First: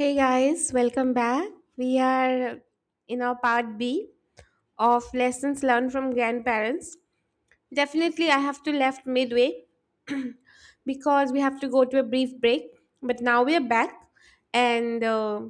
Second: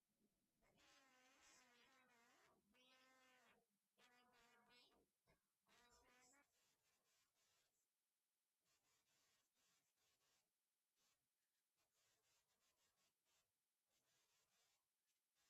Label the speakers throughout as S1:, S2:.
S1: Hey guys, welcome back. We are in our part B of lessons learned from grandparents. Definitely, I have to left midway because we have to go to a brief break. But now we are back, and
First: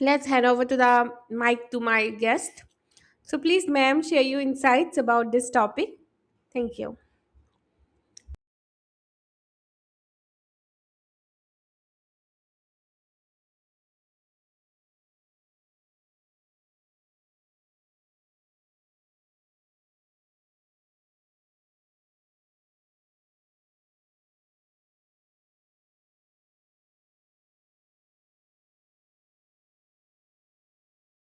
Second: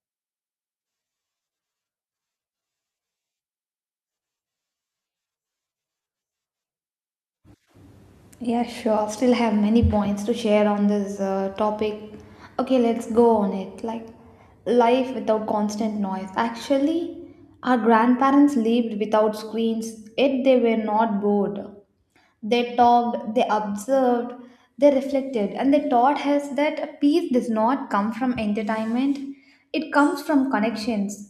S1: let's hand over to the mic to my guest. So please, ma'am, share your insights about this topic. Thank you.
S2: Yeah, sure. Still have many points to share on this topic. Okay, let's go on it. Like life without constant noise. Actually, our grandparents lived without screens, yet they were not bored. They talked, they observed, they reflected, and they taught us that peace does not come from entertainment, it comes from connections.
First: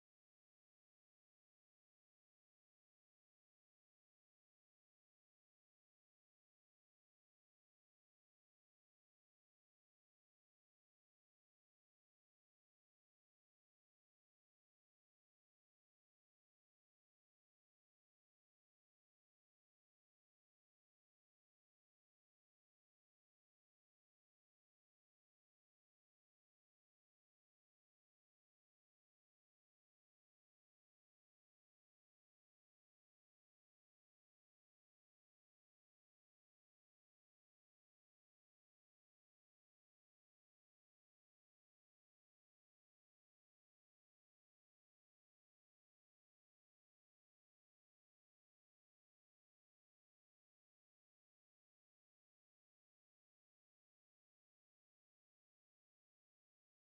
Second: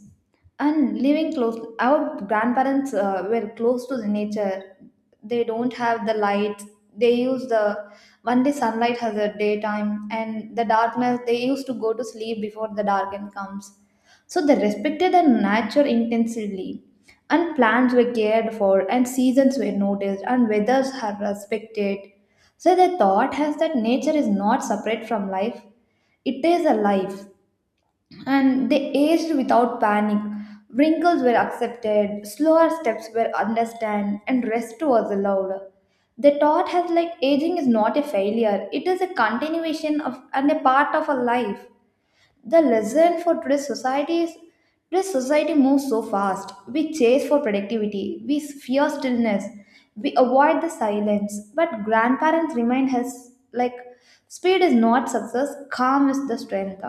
S2: And living close, our grandparents were close to the nature. They don't have the lights. They use the one day sunlight has a daytime, and the darkness they used to go to sleep before the darken comes. So they respected the nature intensively, and plants were cared for, and seasons were noticed, and weathers are respected. So the thought has that nature is not separate from life, it is a life. And they aged without panic. Wrinkles were accepted, slower steps were understood, and rest was allowed. The thought has like aging is not a failure, it is a continuation of and a part of a life. The lesson for today's society is today's society moves so fast. We chase for productivity, we fear stillness, we avoid the silence. But grandparents remind us like speed is not success, calm is the strength.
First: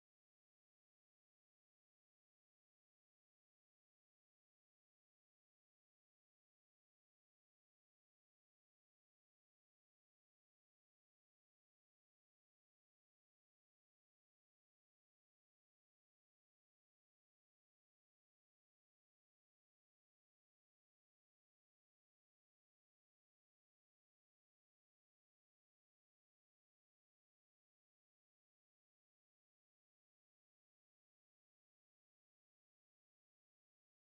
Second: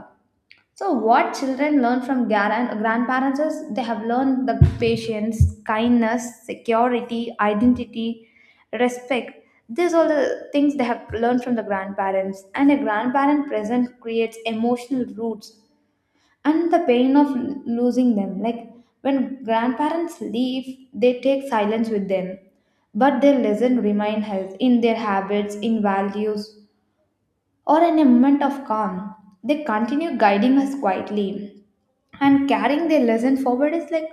S2: So what children learn from grandparents is they have learned the patience, kindness, security, identity, respect. These all the things they have learned from the grandparents. And a grandparent present creates emotional roots and the pain of losing them. Like when grandparents leave, they take silence with them, but their lesson remain health in their habits, in values, or in a moment of calm. They continue guiding us quietly, and carrying their lesson forward is like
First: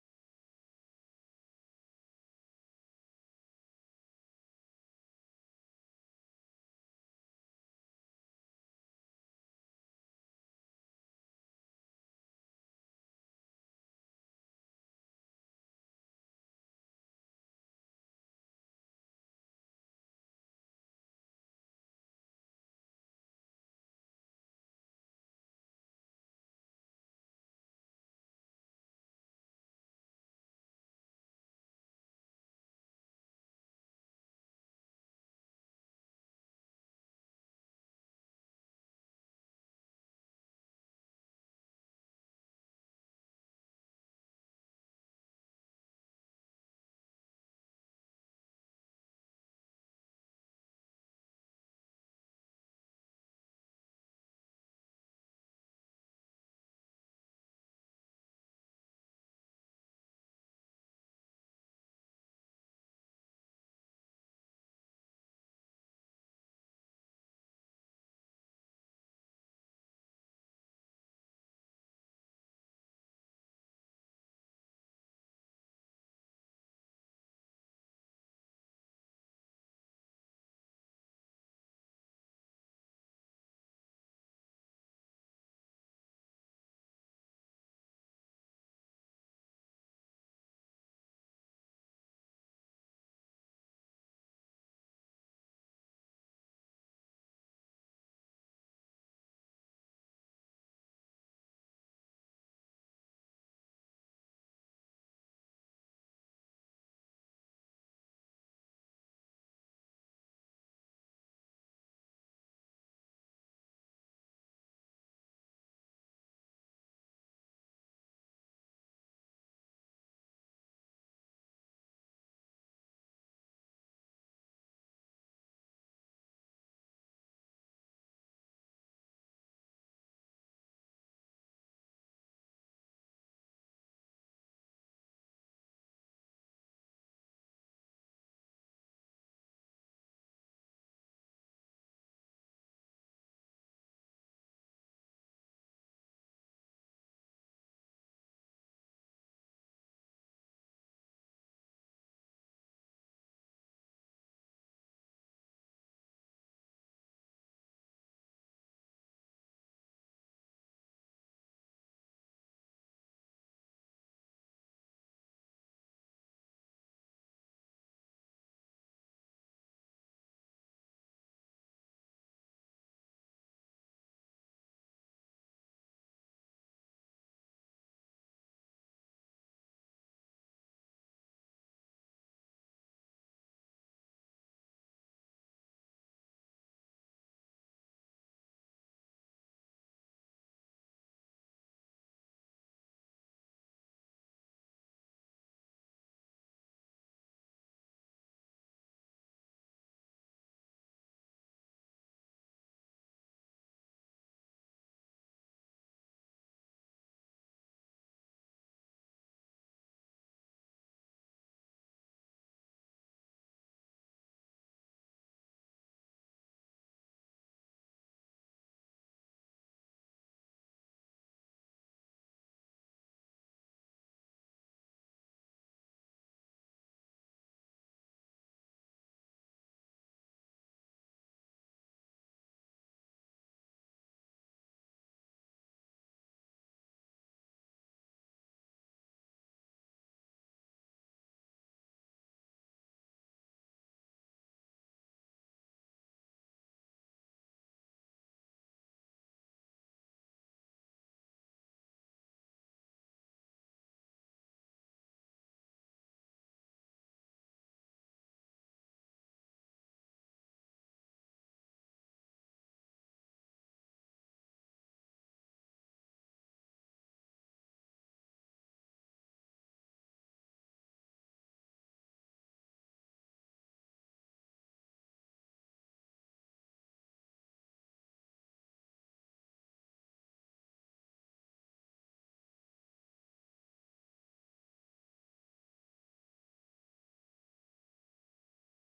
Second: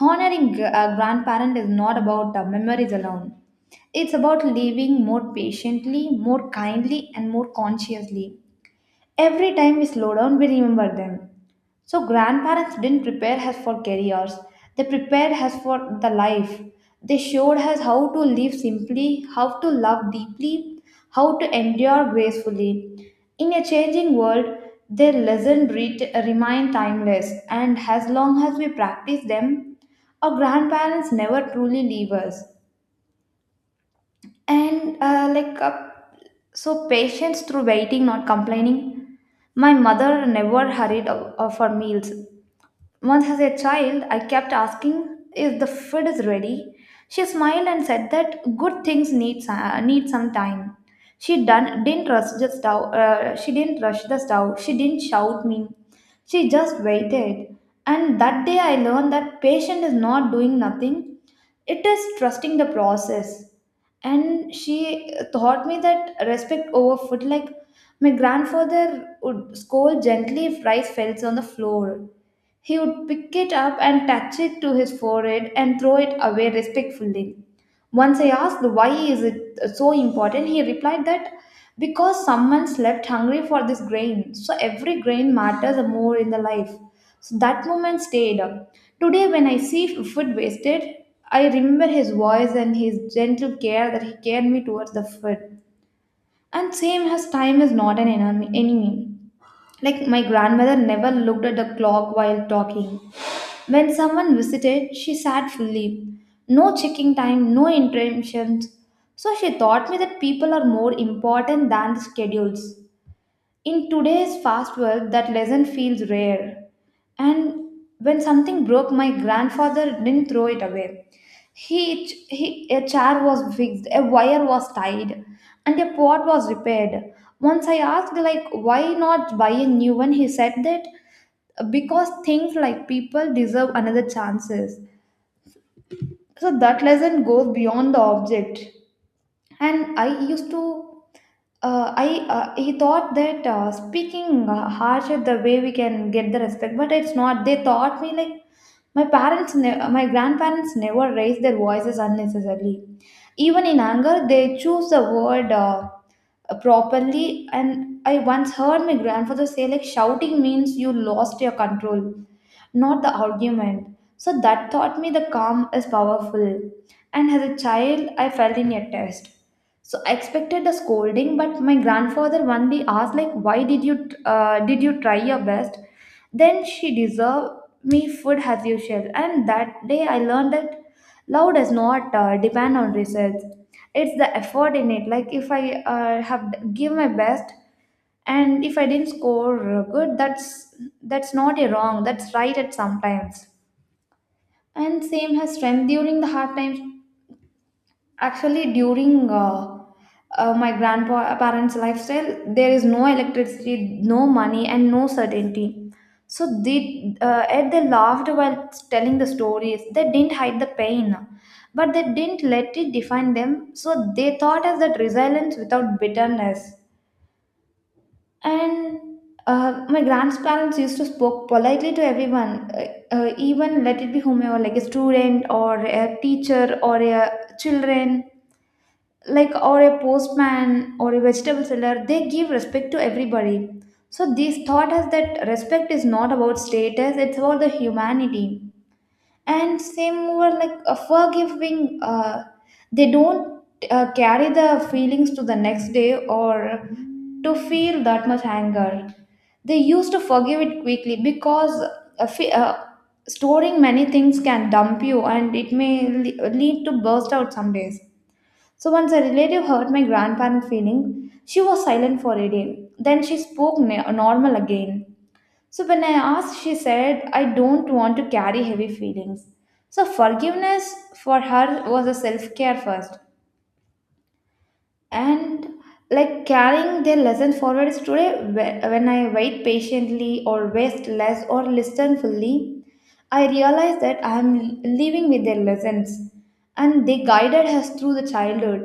S2: honoring a grandparent is not about the memories alone. It's about living more patiently, more kindly, and more consciously. Every time we slow down, we remember them. So grandparents didn't prepare us for careers. They prepared us for the life. They showed us how to live simply, how to love deeply, how to endure gracefully. In a changing world, their lessons remain timeless, and as long as we practice them, our grandparents never truly leave us. And uh, like, uh, so patience through waiting, not complaining. My mother never hurried for meals. Once as a child, I kept asking if the food is ready. She smiled and said that good things need need some time. Didn't rush the stove. She didn't rush the stove. She didn't shout me. She just waited. And that day, I learned that patient is not doing nothing. It is trusting the process. And she taught me that respect over food. Like my grandfather would scold gently if rice fell on the floor he would pick it up and touch it to his forehead and throw it away respectfully. Once I asked why is it so important, he replied that because someone slept hungry for this grain, so every grain matters more in the life. So that moment stayed. Today, when I see food wasted, I remember his voice and his gentle care that he cared me towards the food. And same as time is not an enemy. Like my grandmother never looked at the clock while talking. When someone visited, she sat fully. No checking time, no interruptions. So she taught me that people are more important than the schedules. In today's fast world, that lesson feels rare. And when something broke, my grandfather didn't throw it away. A chair was fixed, a wire was tied, and a pot was repaired. Once I asked, like, why not buy a new one, he said that because things like people deserve another chances. So that lesson goes beyond the object and I used to I he thought that speaking harsh is the way we can get the respect, but it's not. They taught me like my grandparents never raised their voices unnecessarily. Even in anger, they choose the word properly. And I once heard my grandfather say like shouting means you lost your control, not the argument. So that taught me the calm is powerful. And as a child, I fell in a test. So I expected a scolding, but my grandfather one day asked, like, why did you try your best? Then she deserved me food as usual. And that day I learned that love does not depend on results. It's the effort in it. Like if I have give my best, and if I didn't score good, that's not a wrong. That's right at sometimes. And same has strength during the hard times. Actually, during my grandparents' lifestyle, there is no electricity, no money, and no certainty. So and they laughed while telling the stories. They didn't hide the pain, but they didn't let it define them. So they thought as that resilience without bitterness. And My grandparents used to spoke politely to everyone, even let it be whomever, like a student or a teacher or a children like, or a postman or a vegetable seller. They give respect to everybody. So this thought has that respect is not about status, it's about the humanity. And same over like a forgiving, they don't carry the feelings to the next day or to feel that much anger. They used to forgive it quickly because a fe- uh, storing many things can dump you and it may lead to burst out some days. So once a relative hurt my grandparent feeling, she was silent for a day. Then she spoke normal again. So when I asked, she said, I don't want to carry heavy feelings. So forgiveness for her was a self care first. And like carrying their lesson forward is today when I wait patiently or waste less or listen fully, I realize that I am living with their lessons and they guided us through the childhood.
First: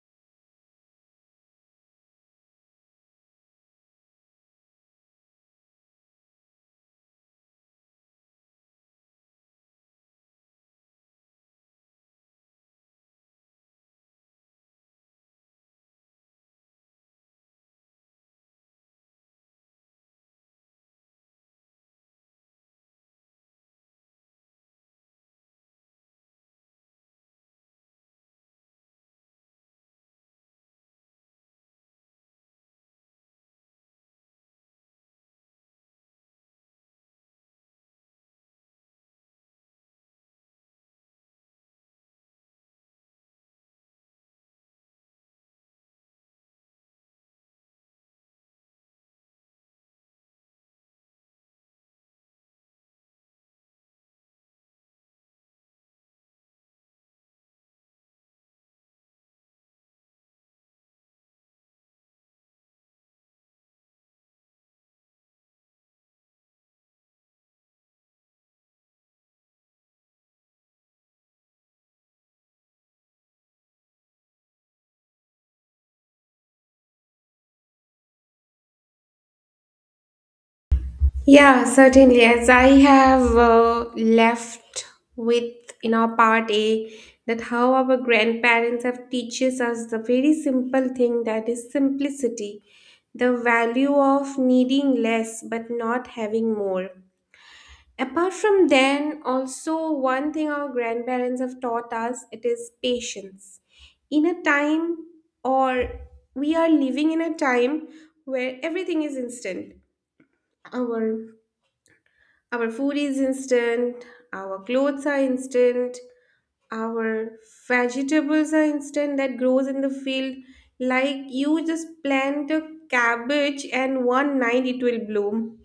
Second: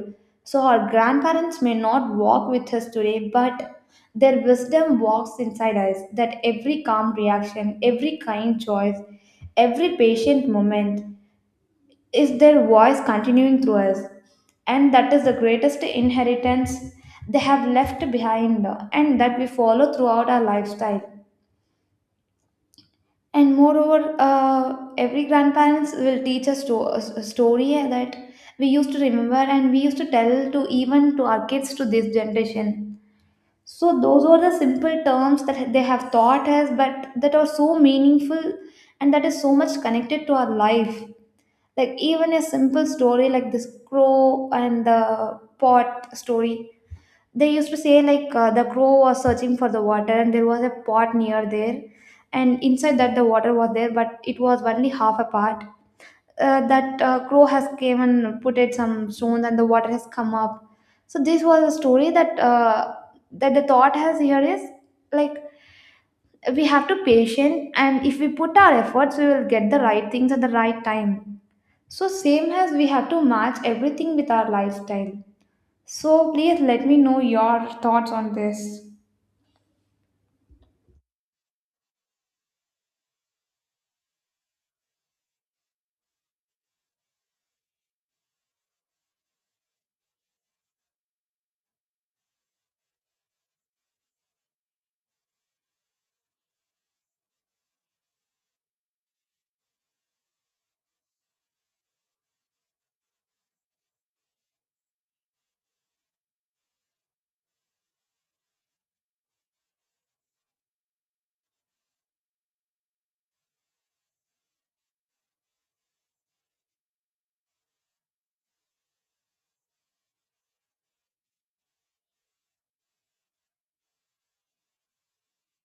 S2: So our grandparents may not walk with us today, but their wisdom walks inside us, that every calm reaction, every kind choice, every patient moment is their voice continuing through us. And that is the greatest inheritance they have left behind, and that we follow throughout our lifestyle. And moreover, every grandparents will teach us to a story that we used to remember and we used to tell to even to our kids to this generation. So those were the simple terms that they have taught us, but that are so meaningful and that is so much connected to our life. Like even a simple story like this crow and the pot story, they used to say like, the crow was searching for the water and there was a pot near there, and inside that the water was there, but it was only half a part. That Crow has came and put it some stones and the water has come up. So this was a story that the thought has here is like we have to patient, and if we put our efforts we will get the right things at the right time. So, same as we have to match everything with our lifestyle. So, please let me know your thoughts on this.
S1: Yeah, certainly. As I have left with in our part A, that how our grandparents have teaches us the very simple thing that is simplicity, the value of needing less but not having more. Apart from then, also one thing our grandparents have taught us it is patience. In a time or we are living in a time where everything is instant. Our our food is instant, our clothes are instant, our vegetables are instant that grows in the field. Like you just plant a cabbage and one night it will bloom.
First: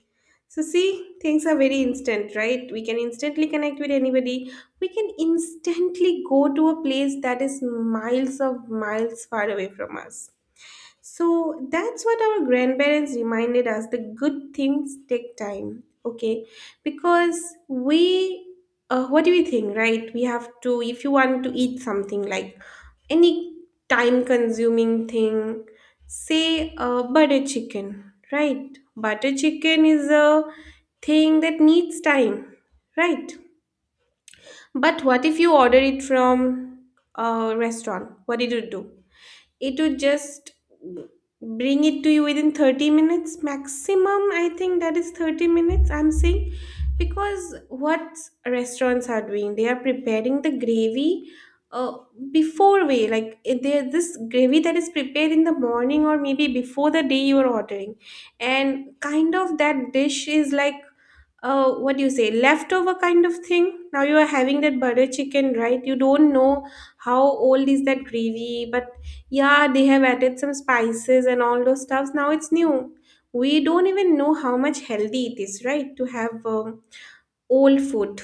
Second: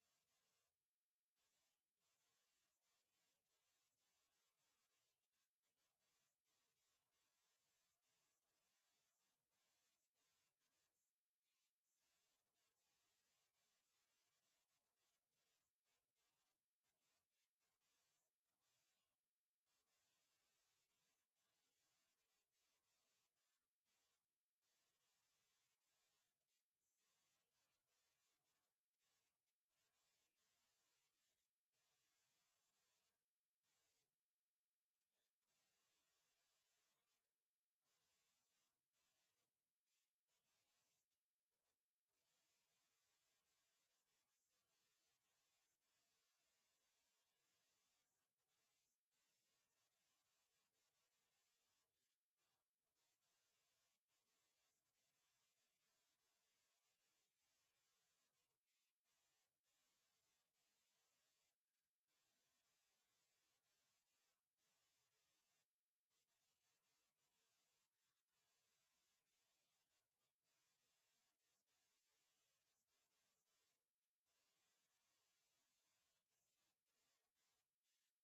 S1: So see, things are very instant, right? We can instantly connect with anybody. We can instantly go to a place that is miles of miles far away from us. So that's what our grandparents reminded us the good things take time, okay? Because we, what do we think, right? We have to, if you want to eat something like any time consuming thing, say butter chicken, right? Butter chicken is a thing that needs time, right? But what if you order it from a restaurant? What did you do? It would just bring it to you within 30 minutes maximum. I think that is 30 minutes I'm saying because what restaurants are doing, they are preparing the gravy uh, before way, they this gravy that is prepared in the morning or maybe before the day you are ordering, and kind of that dish is like what do you say, leftover kind of thing. Now you are having that butter chicken, right? You don't know how old is that gravy, but yeah, they have added some spices and all those stuffs. Now it's new. We don't even know how much healthy it is, right? To have old food.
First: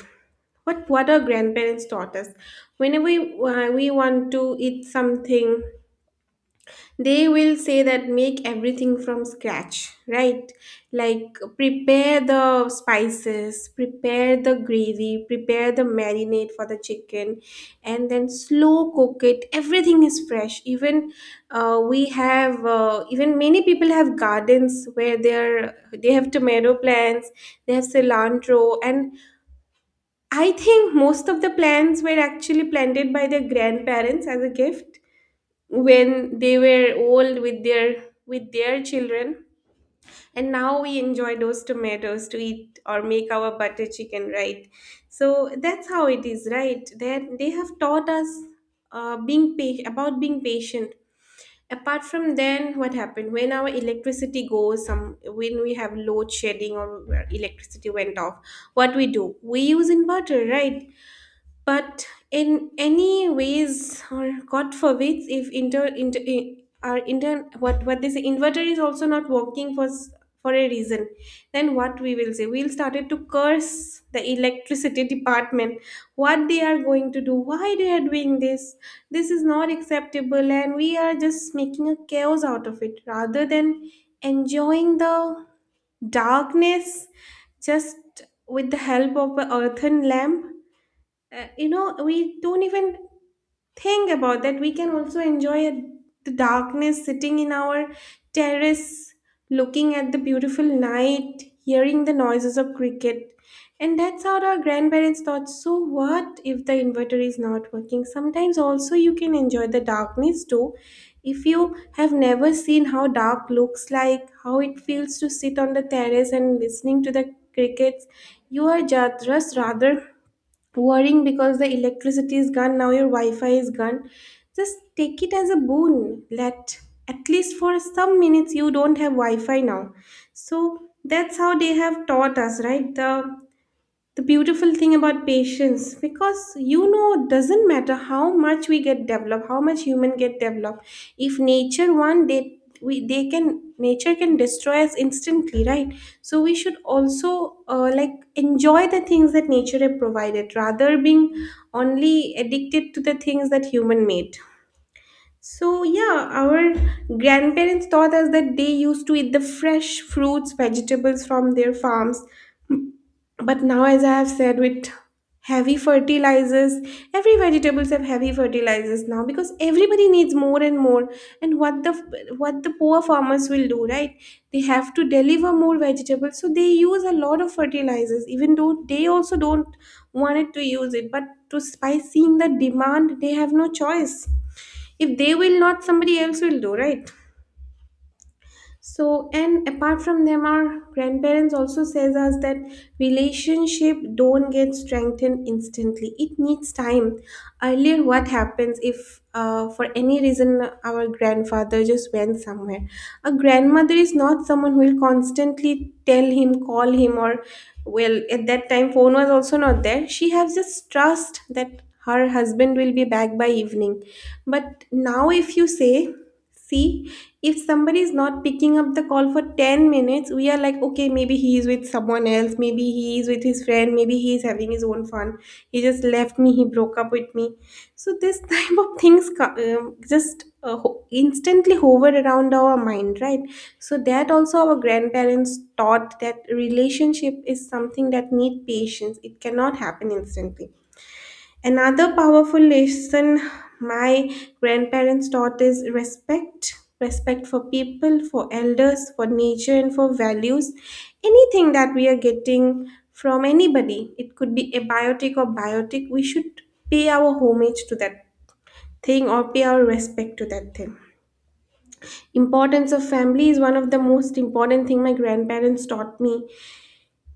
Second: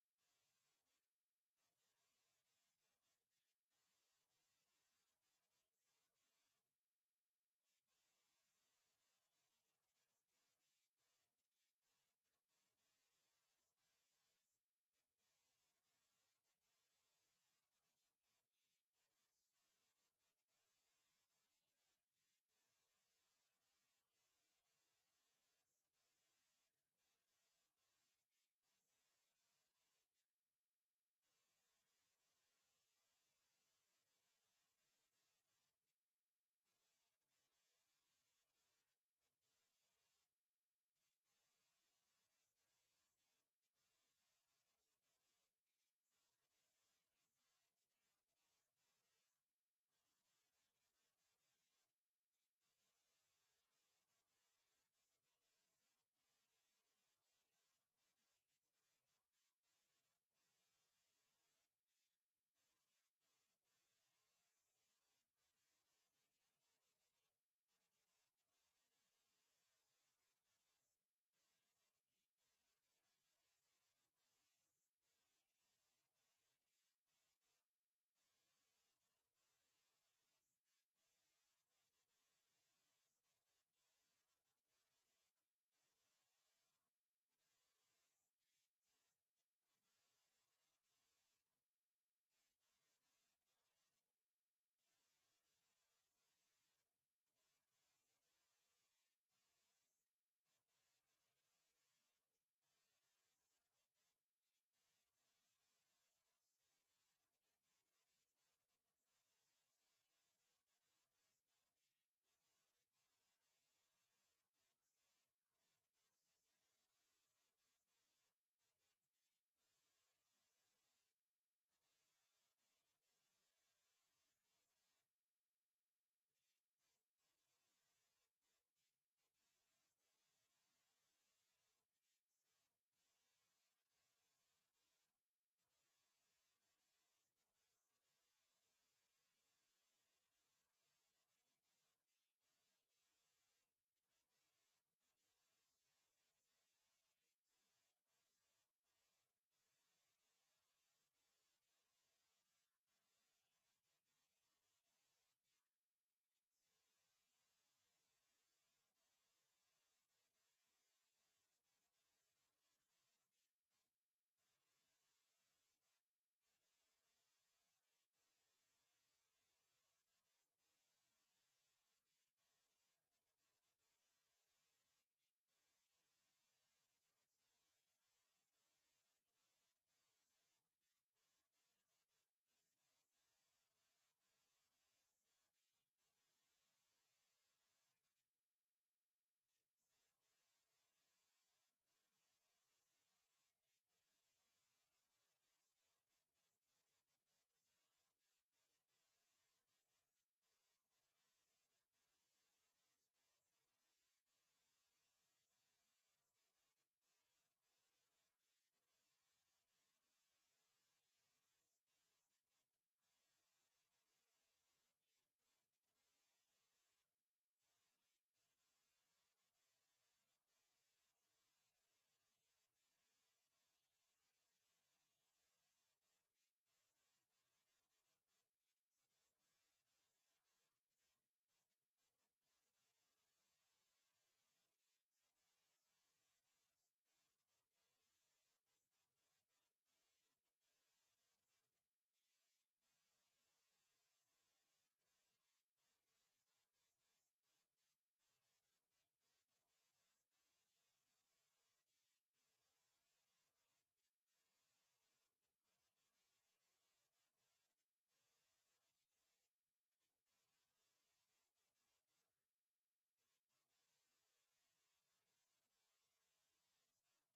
S1: What our grandparents taught us. Whenever we want to eat something, they will say that make everything from scratch, right? Like prepare the spices, prepare the gravy, prepare the marinade for the chicken, and then slow cook it. Everything is fresh. Even we have even many people have gardens where they have tomato plants, they have cilantro, and I think most of the plants were actually planted by their grandparents as a gift when they were old with their children. And now we enjoy those tomatoes to eat or make our butter chicken, right? So that's how it is, right? That they have taught us being patient about being patient. Apart from then, what happened when our electricity goes some when we have load shedding or where electricity went off, what we do, we use inverter, right? But in any ways, or God forbids, if inter, inter I- our inter what they say inverter is also not working for for a reason, then what we will say, we'll started to curse the electricity department, what they are going to do, why they are doing this, this is not acceptable, and we are just making a chaos out of it rather than enjoying the darkness just with the help of a earthen lamp. You know, we don't even think about that we can also enjoy the darkness sitting in our terrace, looking at the beautiful night, hearing the noises of cricket. And that's how our grandparents thought, so what if the inverter is not working sometimes, also you can enjoy the darkness too. If you have never seen how dark looks like, how it feels to sit on the terrace and listening to the crickets, you are just rather worrying because the electricity is gone, now your wi-fi is gone. Just take it as a boon, let at least for some minutes you don't have wi-fi now. So that's how they have taught us, right? The beautiful thing about patience, because you know it doesn't matter how much we get developed, how much human get developed, if nature one day we they can nature can destroy us instantly, right? So we should also like enjoy the things that nature have provided rather being only addicted to the things that human made. So yeah, our grandparents taught us that they used to eat the fresh fruits vegetables from their farms, but now as I have said, with heavy fertilizers, every vegetables have heavy fertilizers now because everybody needs more and more. And what the poor farmers will do, right? They have to deliver more vegetables, so they use a lot of fertilizers, even though they also don't wanted to use it, but to by seeing the demand, they have no choice. If they will not, somebody else will do, right? So, and apart from them, our grandparents also says us that relationship don't get strengthened instantly, it needs time. Earlier what happens, if for any reason our grandfather just went somewhere, a grandmother is not someone who will constantly tell him, call him, or well at that time phone was also not there, she has just trust that her husband will be back by evening. But now if you say, see, if somebody is not picking up the call for 10 minutes, we are like, okay, maybe he is with someone else, maybe he is with his friend, maybe he is having his own fun. He just left me, he broke up with me. So this type of things instantly hover around our mind, right? So that also our grandparents taught that relationship is something that need patience, it cannot happen instantly. Another powerful lesson my grandparents taught is respect, respect for people, for elders, for nature, and for values. Anything that we are getting from anybody, it could be abiotic or biotic, we should pay our homage to that thing or pay our respect to that thing. Importance of family is one of the most important thing my grandparents taught me.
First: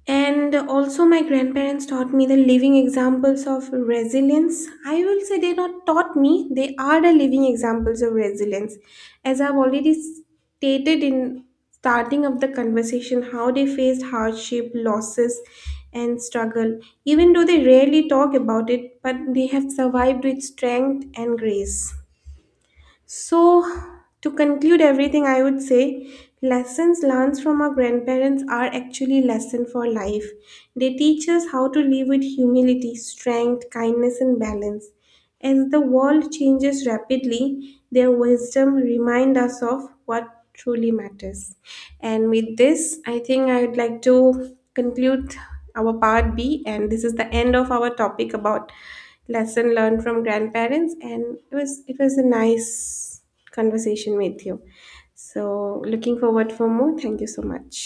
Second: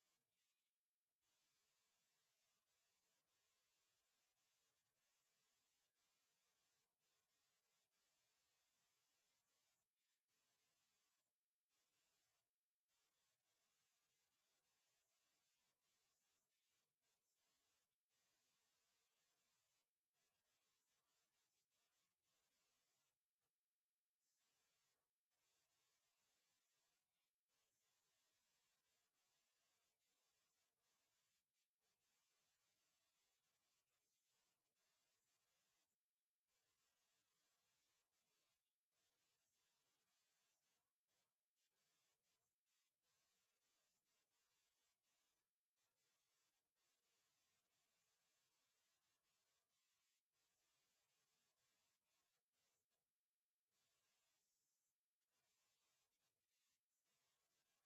S1: And also, my grandparents taught me the living examples of resilience. I will say they not taught me, they are the living examples of resilience. As I've already stated in starting of the conversation, how they faced hardship, losses, and struggle. Even though they rarely talk about it, but they have survived with strength and grace. So, to conclude everything, I would say lessons learned from our grandparents are actually lesson for life. They teach us how to live with humility, strength, kindness, and balance. As the world changes rapidly, their wisdom remind us of what truly matters. And with this, I think I would like to conclude our part B, and this is the end of our topic about lesson learned from grandparents, and it was a nice conversation with you. So looking forward for more. Thank you so much.